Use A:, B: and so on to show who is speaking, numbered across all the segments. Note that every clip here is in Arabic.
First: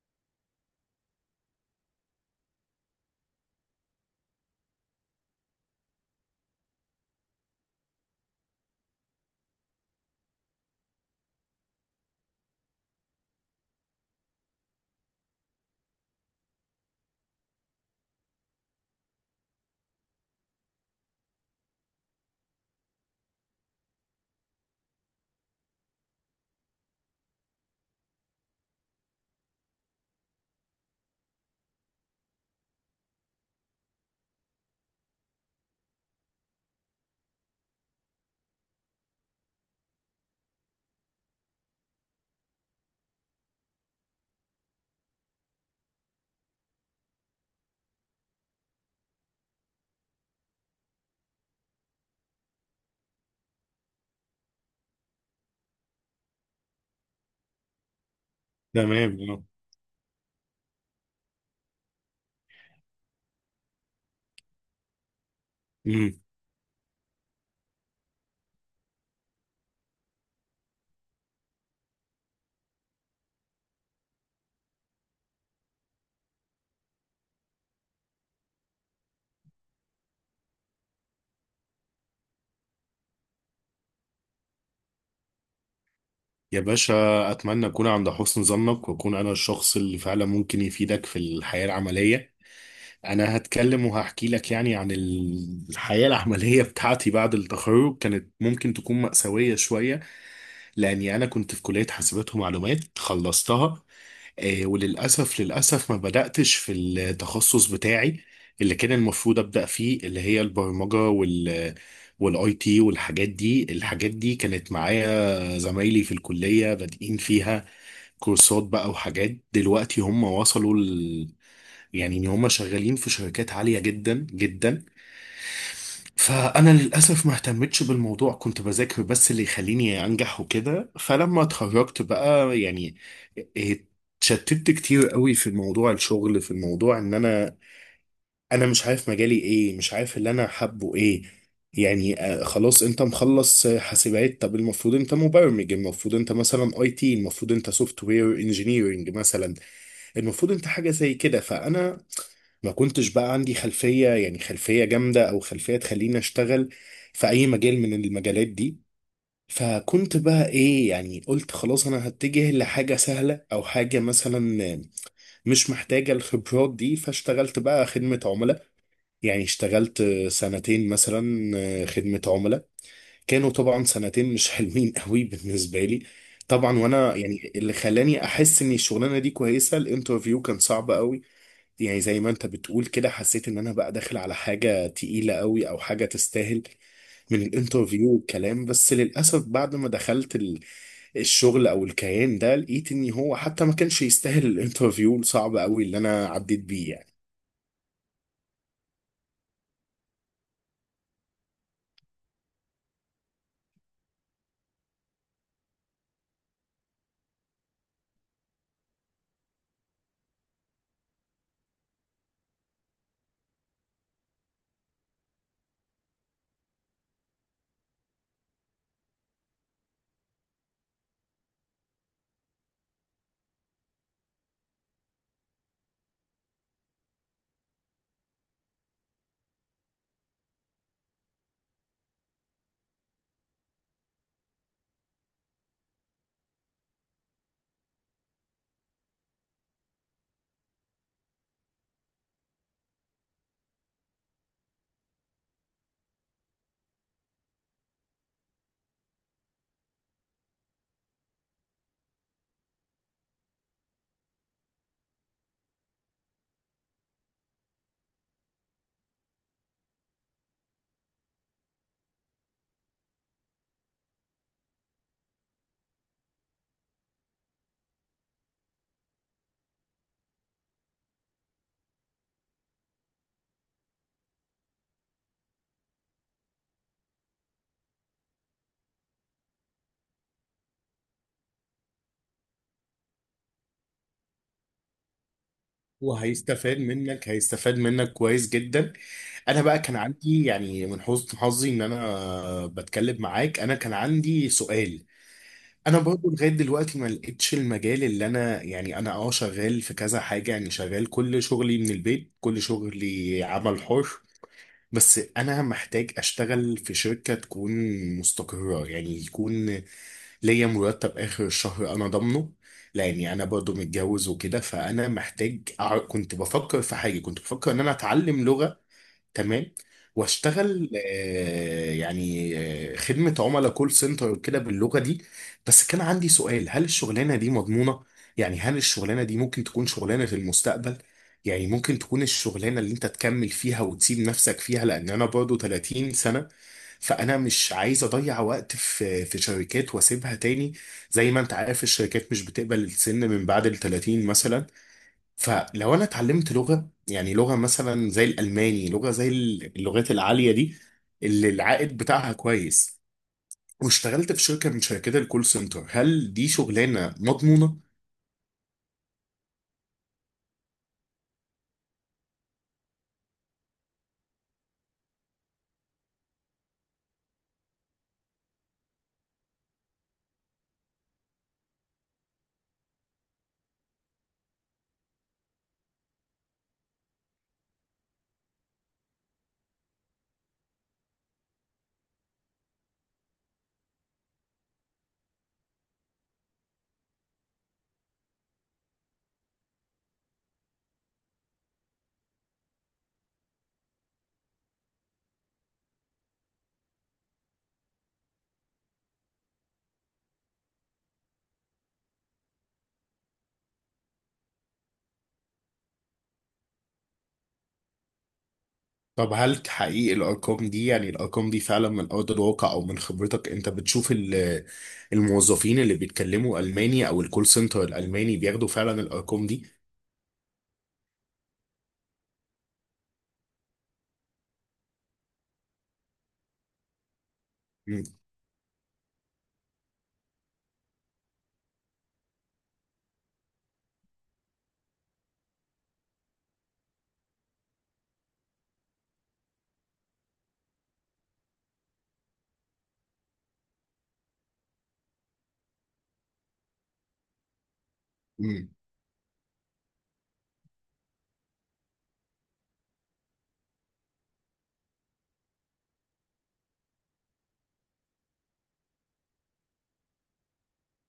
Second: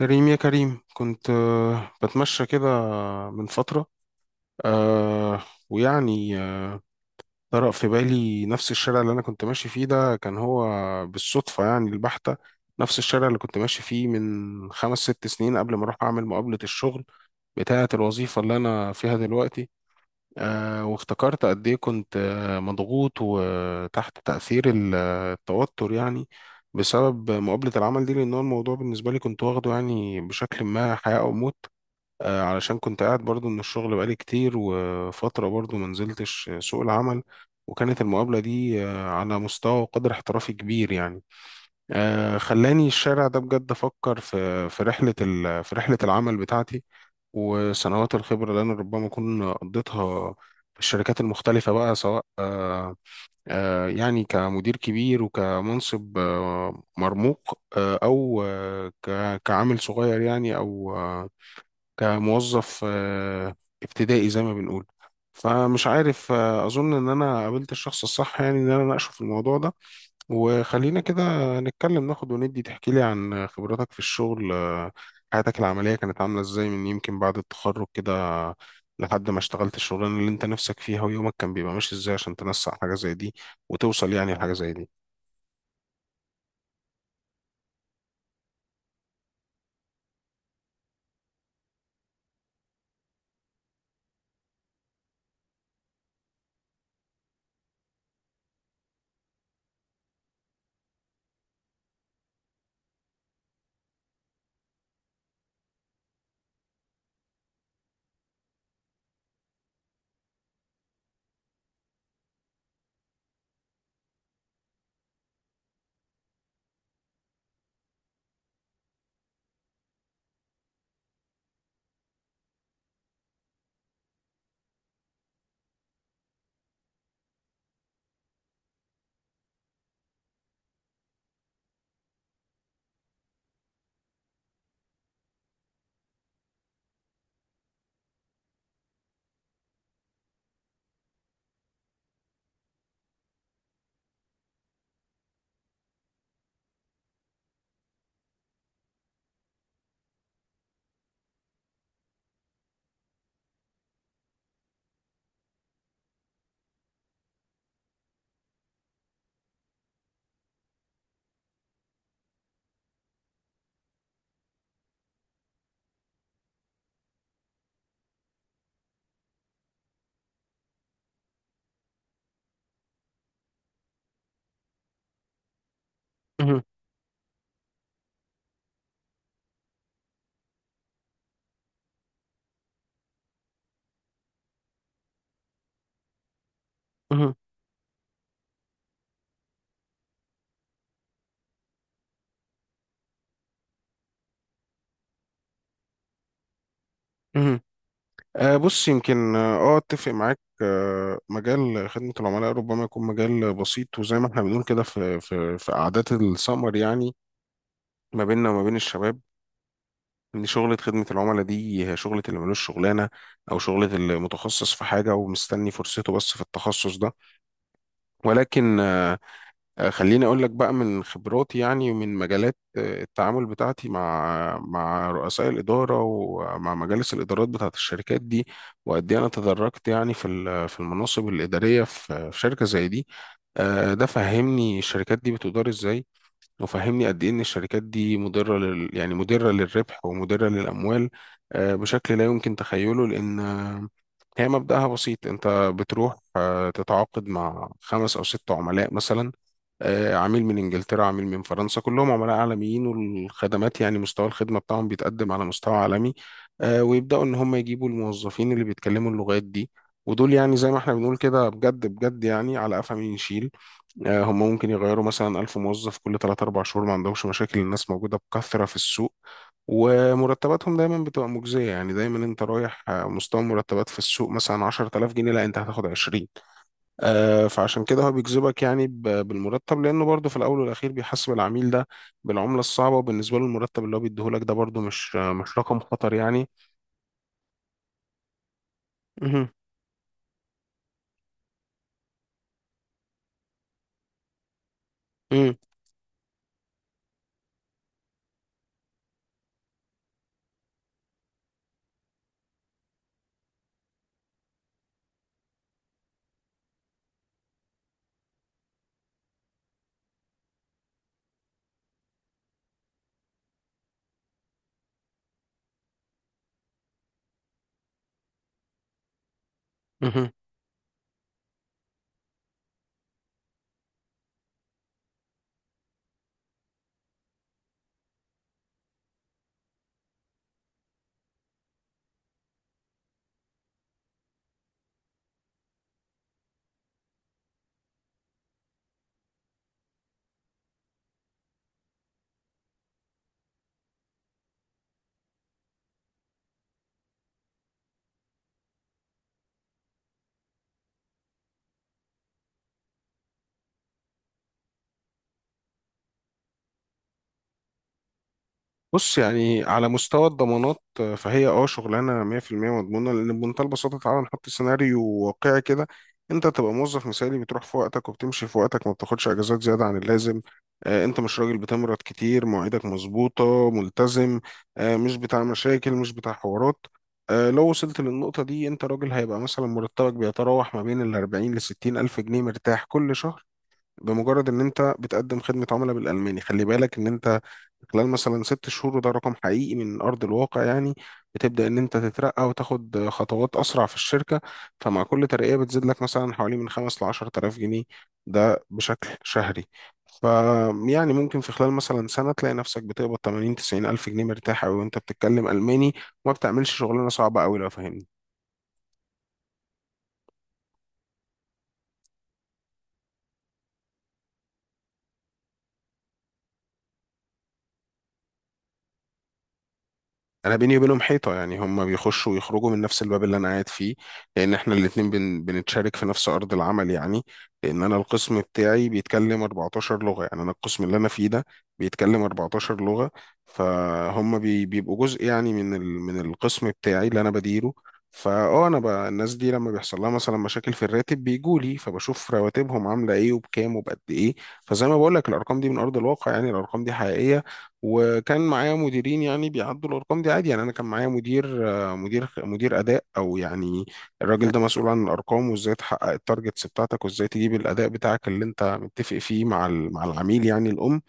A: كريم، يا كريم، كنت بتمشى كده من فترة. آه، ويعني طرأ في بالي نفس الشارع اللي أنا كنت ماشي فيه، ده كان هو بالصدفة يعني البحتة، نفس الشارع اللي كنت ماشي فيه من 5 6 سنين قبل ما أروح أعمل مقابلة الشغل بتاعة الوظيفة اللي أنا فيها دلوقتي. وافتكرت قد إيه كنت مضغوط وتحت تأثير التوتر يعني، بسبب مقابلة العمل دي، لأن هو الموضوع بالنسبة لي كنت واخده يعني بشكل ما حياة أو موت. علشان كنت قاعد برضو من الشغل بقالي كتير، وفترة برضو ما نزلتش سوق العمل، وكانت المقابلة دي على مستوى وقدر احترافي كبير يعني. خلاني الشارع ده بجد أفكر في في رحلة العمل بتاعتي، وسنوات الخبرة اللي أنا ربما أكون قضيتها في الشركات المختلفة، بقى سواء يعني كمدير كبير، وكمنصب مرموق، أو
B: تمام آه.
A: كعامل صغير يعني، أو كموظف ابتدائي زي ما بنقول. فمش
B: امم
A: عارف، اظن ان انا قابلت الشخص الصح، يعني ان انا اناقشه في الموضوع ده، وخلينا كده نتكلم ناخد وندي. تحكي لي عن خبراتك في الشغل، حياتك العملية كانت عاملة ازاي من يمكن بعد التخرج كده، لحد ما اشتغلت الشغلانة اللي انت نفسك فيها، ويومك كان بيبقى ماشي ازاي عشان تنسق حاجة زي دي وتوصل يعني لحاجة زي دي.
B: يا باشا، اتمنى اكون عند حسن ظنك واكون انا الشخص اللي فعلا ممكن يفيدك في الحياه العمليه. انا هتكلم وهحكي لك عن الحياه العمليه بتاعتي بعد التخرج. كانت ممكن تكون مأساويه شويه، لاني انا كنت في كليه حاسبات ومعلومات خلصتها. وللأسف، ما بدأتش في التخصص بتاعي اللي كان المفروض أبدأ فيه، اللي هي البرمجة والاي تي والحاجات دي. الحاجات دي كانت معايا زمايلي في الكلية بادئين فيها كورسات بقى وحاجات، دلوقتي هم وصلوا ل... يعني ان هم شغالين في شركات عالية جدا جدا. فانا للاسف ما اهتمتش بالموضوع، كنت بذاكر بس اللي يخليني انجح وكده. فلما اتخرجت بقى، يعني اتشتت كتير قوي في موضوع الشغل، في الموضوع ان انا مش عارف مجالي ايه، مش عارف اللي انا حابه ايه. يعني آه، خلاص انت مخلص آه، حاسبات، طب المفروض انت مبرمج، المفروض انت مثلا اي تي، المفروض انت سوفت وير انجينيرنج مثلا، المفروض انت حاجه زي كده. فانا ما كنتش بقى عندي خلفية، يعني خلفية جامدة أو خلفية تخليني أشتغل في أي مجال من المجالات دي. فكنت بقى إيه، يعني قلت خلاص أنا هتجه لحاجة سهلة أو حاجة مثلا مش محتاجة الخبرات دي. فاشتغلت بقى خدمة عملاء، يعني اشتغلت سنتين مثلا خدمة عملاء. كانوا طبعا سنتين مش حلوين قوي بالنسبة لي،
A: مهم.
B: طبعا. وانا يعني اللي خلاني احس ان الشغلانه دي كويسه، الانترفيو كان صعب قوي. يعني زي ما انت بتقول كده، حسيت ان انا بقى داخل على حاجة تقيلة قوي او حاجة تستاهل،
A: مهم.
B: من الانترفيو والكلام. بس للأسف بعد ما دخلت الشغل او الكيان ده، لقيت ان هو حتى ما كانش يستاهل الانترفيو الصعب قوي اللي انا عديت بيه يعني.
A: مهم. بص، يمكن اه اتفق معاك. مجال خدمة العملاء ربما يكون مجال بسيط، وزي ما احنا بنقول كده في في قعدات السمر يعني، ما بيننا وما بين الشباب، ان شغلة خدمة العملاء دي هي شغلة اللي ملوش شغلانة، او شغلة اللي متخصص في حاجة ومستني فرصته بس في التخصص ده. ولكن خليني اقول لك بقى من خبراتي يعني، ومن مجالات التعامل بتاعتي مع رؤساء الاداره، ومع مجالس الادارات بتاعت الشركات دي، وقد ايه انا تدرجت يعني في المناصب الاداريه في شركه زي دي. ده فهمني الشركات دي بتدار ازاي، وفهمني قد ايه ان الشركات دي مضره يعني مضره للربح ومضره للاموال، بشكل لا يمكن تخيله، لان هي مبدأها بسيط. انت بتروح تتعاقد مع 5 او 6 عملاء مثلا، عميل من انجلترا، عميل من فرنسا، كلهم عملاء عالميين، والخدمات يعني مستوى الخدمه بتاعهم بيتقدم على مستوى عالمي. ويبداوا ان هم يجيبوا الموظفين اللي بيتكلموا اللغات دي، ودول يعني زي ما احنا بنقول كده بجد بجد يعني على قفا مين يشيل. هم ممكن يغيروا مثلا 1000 موظف كل 3 4 شهور، ما عندهمش مشاكل، الناس موجودة بكثرة في السوق، ومرتباتهم دايما بتبقى مجزية يعني. دايما انت رايح مستوى مرتبات في السوق مثلا 10,000 جنيه، لا، انت هتاخد 20. فعشان كده هو بيجذبك يعني بالمرتب، لانه برضه في الاول والاخير بيحاسب العميل ده بالعملة الصعبة، وبالنسبة له المرتب اللي هو بيديهولك ده برضه مش مش رقم خطر يعني.
B: وهيستفاد منك، هيستفاد منك كويس جدا.
A: مهم.
B: انا بقى كان عندي، يعني من حسن حظي ان انا بتكلم معاك، انا كان عندي سؤال. انا برضو لغايه دلوقتي ما لقيتش المجال اللي انا، يعني انا اه شغال في كذا حاجه، يعني شغال كل شغلي من البيت، كل شغلي عمل حر. بس انا محتاج اشتغل في شركه تكون مستقره، يعني يكون ليا مرتب اخر الشهر انا ضامنه. لاني انا برضو متجوز وكده، فانا محتاج كنت بفكر في حاجه، كنت بفكر ان انا اتعلم لغه. تمام.
A: مهم.
B: واشتغل آه، يعني آه، خدمة عملاء كول سنتر وكده باللغة دي. بس كان عندي سؤال، هل الشغلانة دي مضمونة؟ يعني هل الشغلانة دي ممكن تكون شغلانة المستقبل؟ يعني ممكن تكون الشغلانة اللي انت تكمل فيها وتسيب نفسك فيها، لان انا برضو 30 سنة. فانا مش عايز اضيع وقت في شركات واسيبها تاني. زي ما انت عارف، الشركات مش بتقبل السن من بعد ال 30 مثلا. فلو انا اتعلمت لغه، يعني لغه مثلا زي الالماني، لغه زي اللغات العاليه دي اللي العائد بتاعها كويس، واشتغلت في شركه من شركات الكول سنتر، هل دي شغلانه مضمونه؟
A: بص يعني على مستوى الضمانات فهي اه شغلانه 100% مضمونه، لان بمنتهى البساطه تعالى نحط سيناريو واقعي كده. انت تبقى موظف مثالي، بتروح في وقتك وبتمشي في وقتك، ما بتاخدش اجازات زياده عن اللازم، انت مش راجل بتمرض كتير، مواعيدك مظبوطه، ملتزم، مش بتاع مشاكل، مش بتاع حوارات. لو وصلت للنقطه دي، انت راجل هيبقى مثلا مرتبك بيتراوح ما بين ال 40 ل 60 الف جنيه مرتاح كل شهر، بمجرد ان انت بتقدم خدمه عملاء بالالماني. خلي بالك ان انت خلال مثلا 6 شهور، وده رقم حقيقي من أرض الواقع يعني، بتبدأ إن أنت تترقى وتاخد خطوات أسرع في الشركة. فمع كل ترقية بتزيد لك مثلا حوالي من 5 لـ 10 آلاف جنيه، ده بشكل شهري. ف يعني ممكن في خلال مثلا سنة تلاقي نفسك بتقبض 80 90 ألف جنيه، مرتاح أوي وأنت بتتكلم ألماني، وما بتعملش شغلانة صعبة أوي، لو فاهمني.
B: طب هل تحقيق الارقام دي، يعني الارقام دي فعلا من ارض الواقع؟ او من خبرتك انت بتشوف الموظفين اللي بيتكلموا الماني او الكول سنتر الالماني بياخدوا فعلا الارقام دي؟
A: انا بيني وبينهم حيطه يعني، هم بيخشوا ويخرجوا من نفس الباب اللي انا قاعد فيه، لان احنا الاثنين بنتشارك في نفس ارض العمل يعني، لان انا
B: مم.
A: القسم بتاعي بيتكلم 14 لغه. يعني انا القسم اللي انا فيه ده بيتكلم 14 لغه، فهم بيبقوا جزء يعني من من القسم بتاعي اللي انا بديره. فاه الناس دي لما بيحصل لها مثلا مشاكل في الراتب بيجوا لي، فبشوف رواتبهم عامله ايه وبكام وبقد ايه. فزي ما بقول لك الارقام دي من ارض الواقع يعني، الارقام دي حقيقيه. وكان معايا مديرين يعني بيعدوا الارقام دي عادي. يعني انا كان معايا مدير آه، مدير مدير اداء، او يعني الراجل ده مسؤول عن الارقام، وازاي تحقق التارجتس بتاعتك، وازاي تجيب الاداء بتاعك اللي انت متفق فيه مع مع العميل يعني، الام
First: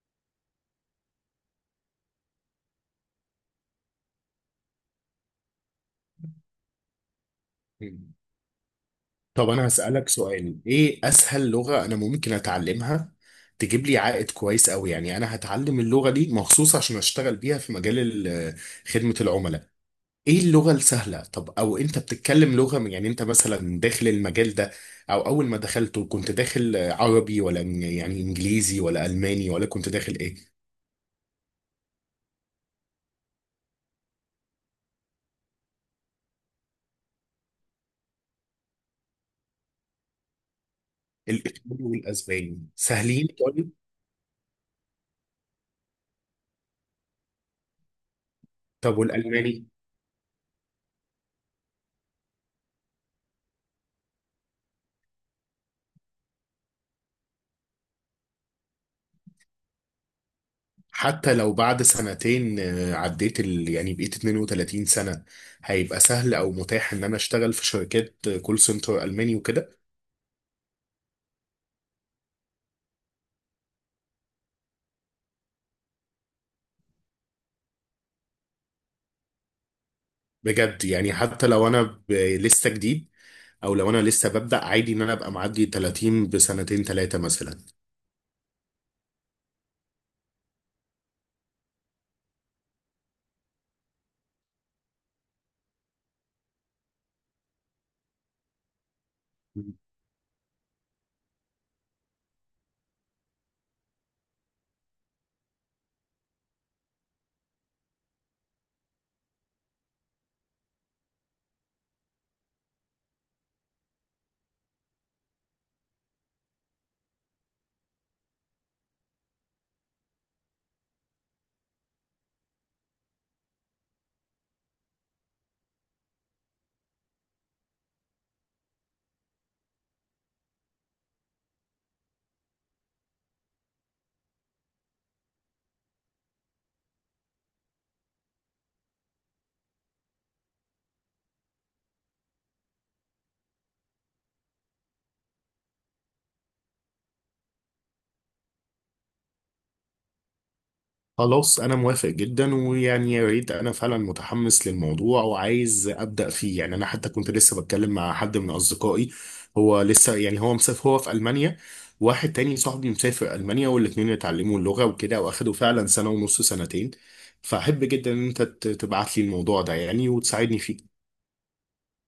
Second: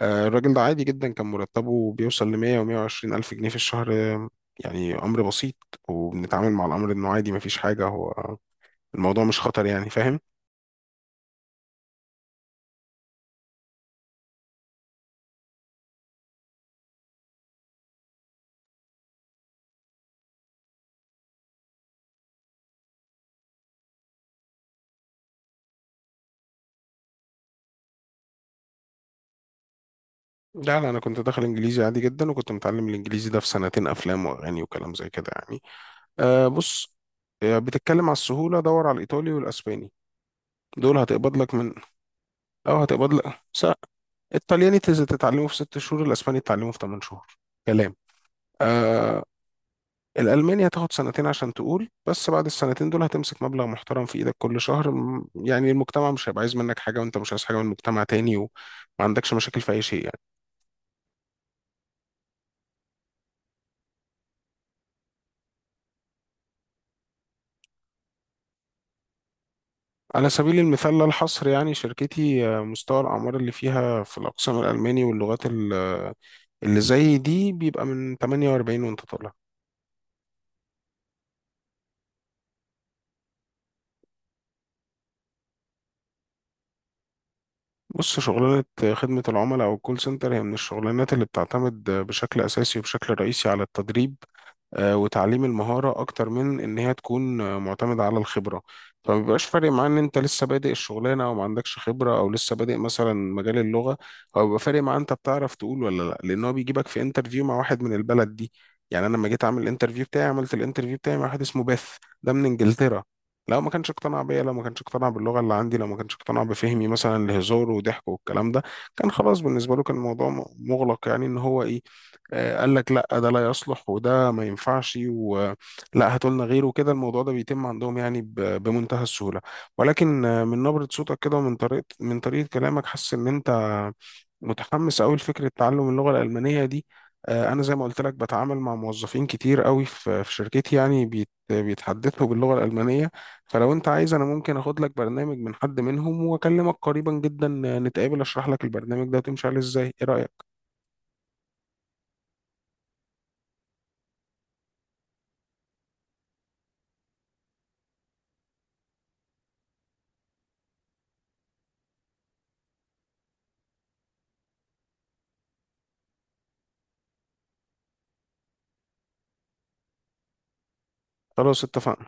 A: الراجل ده عادي جدا كان مرتبه بيوصل ل 100 و 120 الف جنيه في الشهر. يعني امر بسيط، وبنتعامل مع الامر انه عادي مفيش حاجه.
B: مم.
A: هو الموضوع مش
B: طب
A: خطر
B: انا
A: يعني،
B: هسألك
A: فاهم.
B: سؤال، ايه اسهل لغة انا ممكن اتعلمها تجيب لي عائد كويس قوي؟ يعني انا هتعلم اللغة دي مخصوص عشان اشتغل بيها في مجال آه، خدمة العملاء. ايه اللغة السهلة؟ طب او انت بتتكلم لغة يعني انت مثلا داخل المجال ده او اول ما دخلته، كنت داخل عربي ولا يعني انجليزي ولا الماني ولا كنت داخل ايه؟
A: لا، لا، انا كنت داخل انجليزي عادي جدا، وكنت متعلم الانجليزي ده في سنتين، افلام واغاني وكلام زي كده يعني. أه، بص، بتتكلم على السهولة؟ دور على الإيطالي والأسباني، دول هتقبض لك من،
B: الايطالي والاسباني
A: أو هتقبض
B: سهلين،
A: لك
B: طيب.
A: الطلياني تتعلمه في 6 شهور، الأسباني تتعلمه في 8 شهور. كلام.
B: طب
A: أه.
B: والالماني؟
A: الألماني هتاخد سنتين عشان تقول، بس بعد السنتين دول هتمسك مبلغ محترم في إيدك كل شهر. يعني المجتمع مش هيبقى عايز منك حاجة، وأنت مش عايز حاجة من المجتمع تاني، وما عندكش مشاكل في أي شيء يعني.
B: حتى لو بعد سنتين آه، عديت ال... يعني بقيت 32 سنة، هيبقى سهل او متاح ان انا اشتغل في شركات كول سنتر الماني وكده؟
A: على سبيل المثال لا الحصر يعني، شركتي مستوى الأعمار اللي فيها في الأقسام الألماني واللغات اللي زي دي بيبقى من 48 وانت طالع.
B: بجد؟ يعني حتى لو انا لسه جديد، او لو انا لسه ببدأ عادي، ان انا ابقى معدي 30 بسنتين ثلاثة مثلا؟
A: بص، شغلانة خدمة العملاء أو الكول سنتر هي من الشغلانات اللي بتعتمد بشكل أساسي وبشكل رئيسي على التدريب، وتعليم المهارة أكتر من إن هي تكون معتمدة على الخبرة. فما بيبقاش فارق معاه إن أنت لسه بادئ الشغلانة، أو ما عندكش خبرة، أو لسه بادئ مثلا مجال اللغة. هو بيبقى فارق معاه أنت بتعرف تقول ولا لأ، لأن هو بيجيبك في انترفيو مع واحد من البلد دي. يعني أنا لما جيت أعمل الانترفيو بتاعي، عملت الانترفيو بتاعي مع واحد اسمه بيث، ده من إنجلترا. لو ما كانش اقتنع بيا، لو ما كانش اقتنع باللغة اللي عندي، لو ما كانش اقتنع بفهمي مثلا لهزار وضحك والكلام ده، كان خلاص بالنسبة له كان الموضوع مغلق، يعني ان هو ايه، قال لك لا ده لا يصلح، وده ما ينفعش، ولا هاتوا لنا غيره كده. الموضوع ده بيتم عندهم يعني بمنتهى السهولة. ولكن من نبرة صوتك كده، ومن طريقة كلامك، حاسس ان انت متحمس قوي لفكرة تعلم اللغة الألمانية دي. انا زي ما قلت لك بتعامل مع موظفين كتير قوي في شركتي، يعني بيتحدثوا باللغة الألمانية. فلو انت عايز، انا ممكن اخد لك برنامج من حد منهم، واكلمك قريبا جدا نتقابل اشرح لك البرنامج ده وتمشي عليه ازاي. ايه رأيك؟
B: خلاص انا موافق جدا، ويعني يا ريت. انا فعلا متحمس للموضوع وعايز ابدا فيه. يعني انا حتى كنت لسه بتكلم مع حد من اصدقائي، هو لسه، يعني هو مسافر، هو في المانيا. واحد تاني صاحبي مسافر المانيا، والاتنين اتعلموا اللغه وكده، واخدوا فعلا سنه ونص، سنتين. فاحب جدا ان انت تبعت لي الموضوع ده يعني وتساعدني فيه.
A: خلاص، اتفقنا.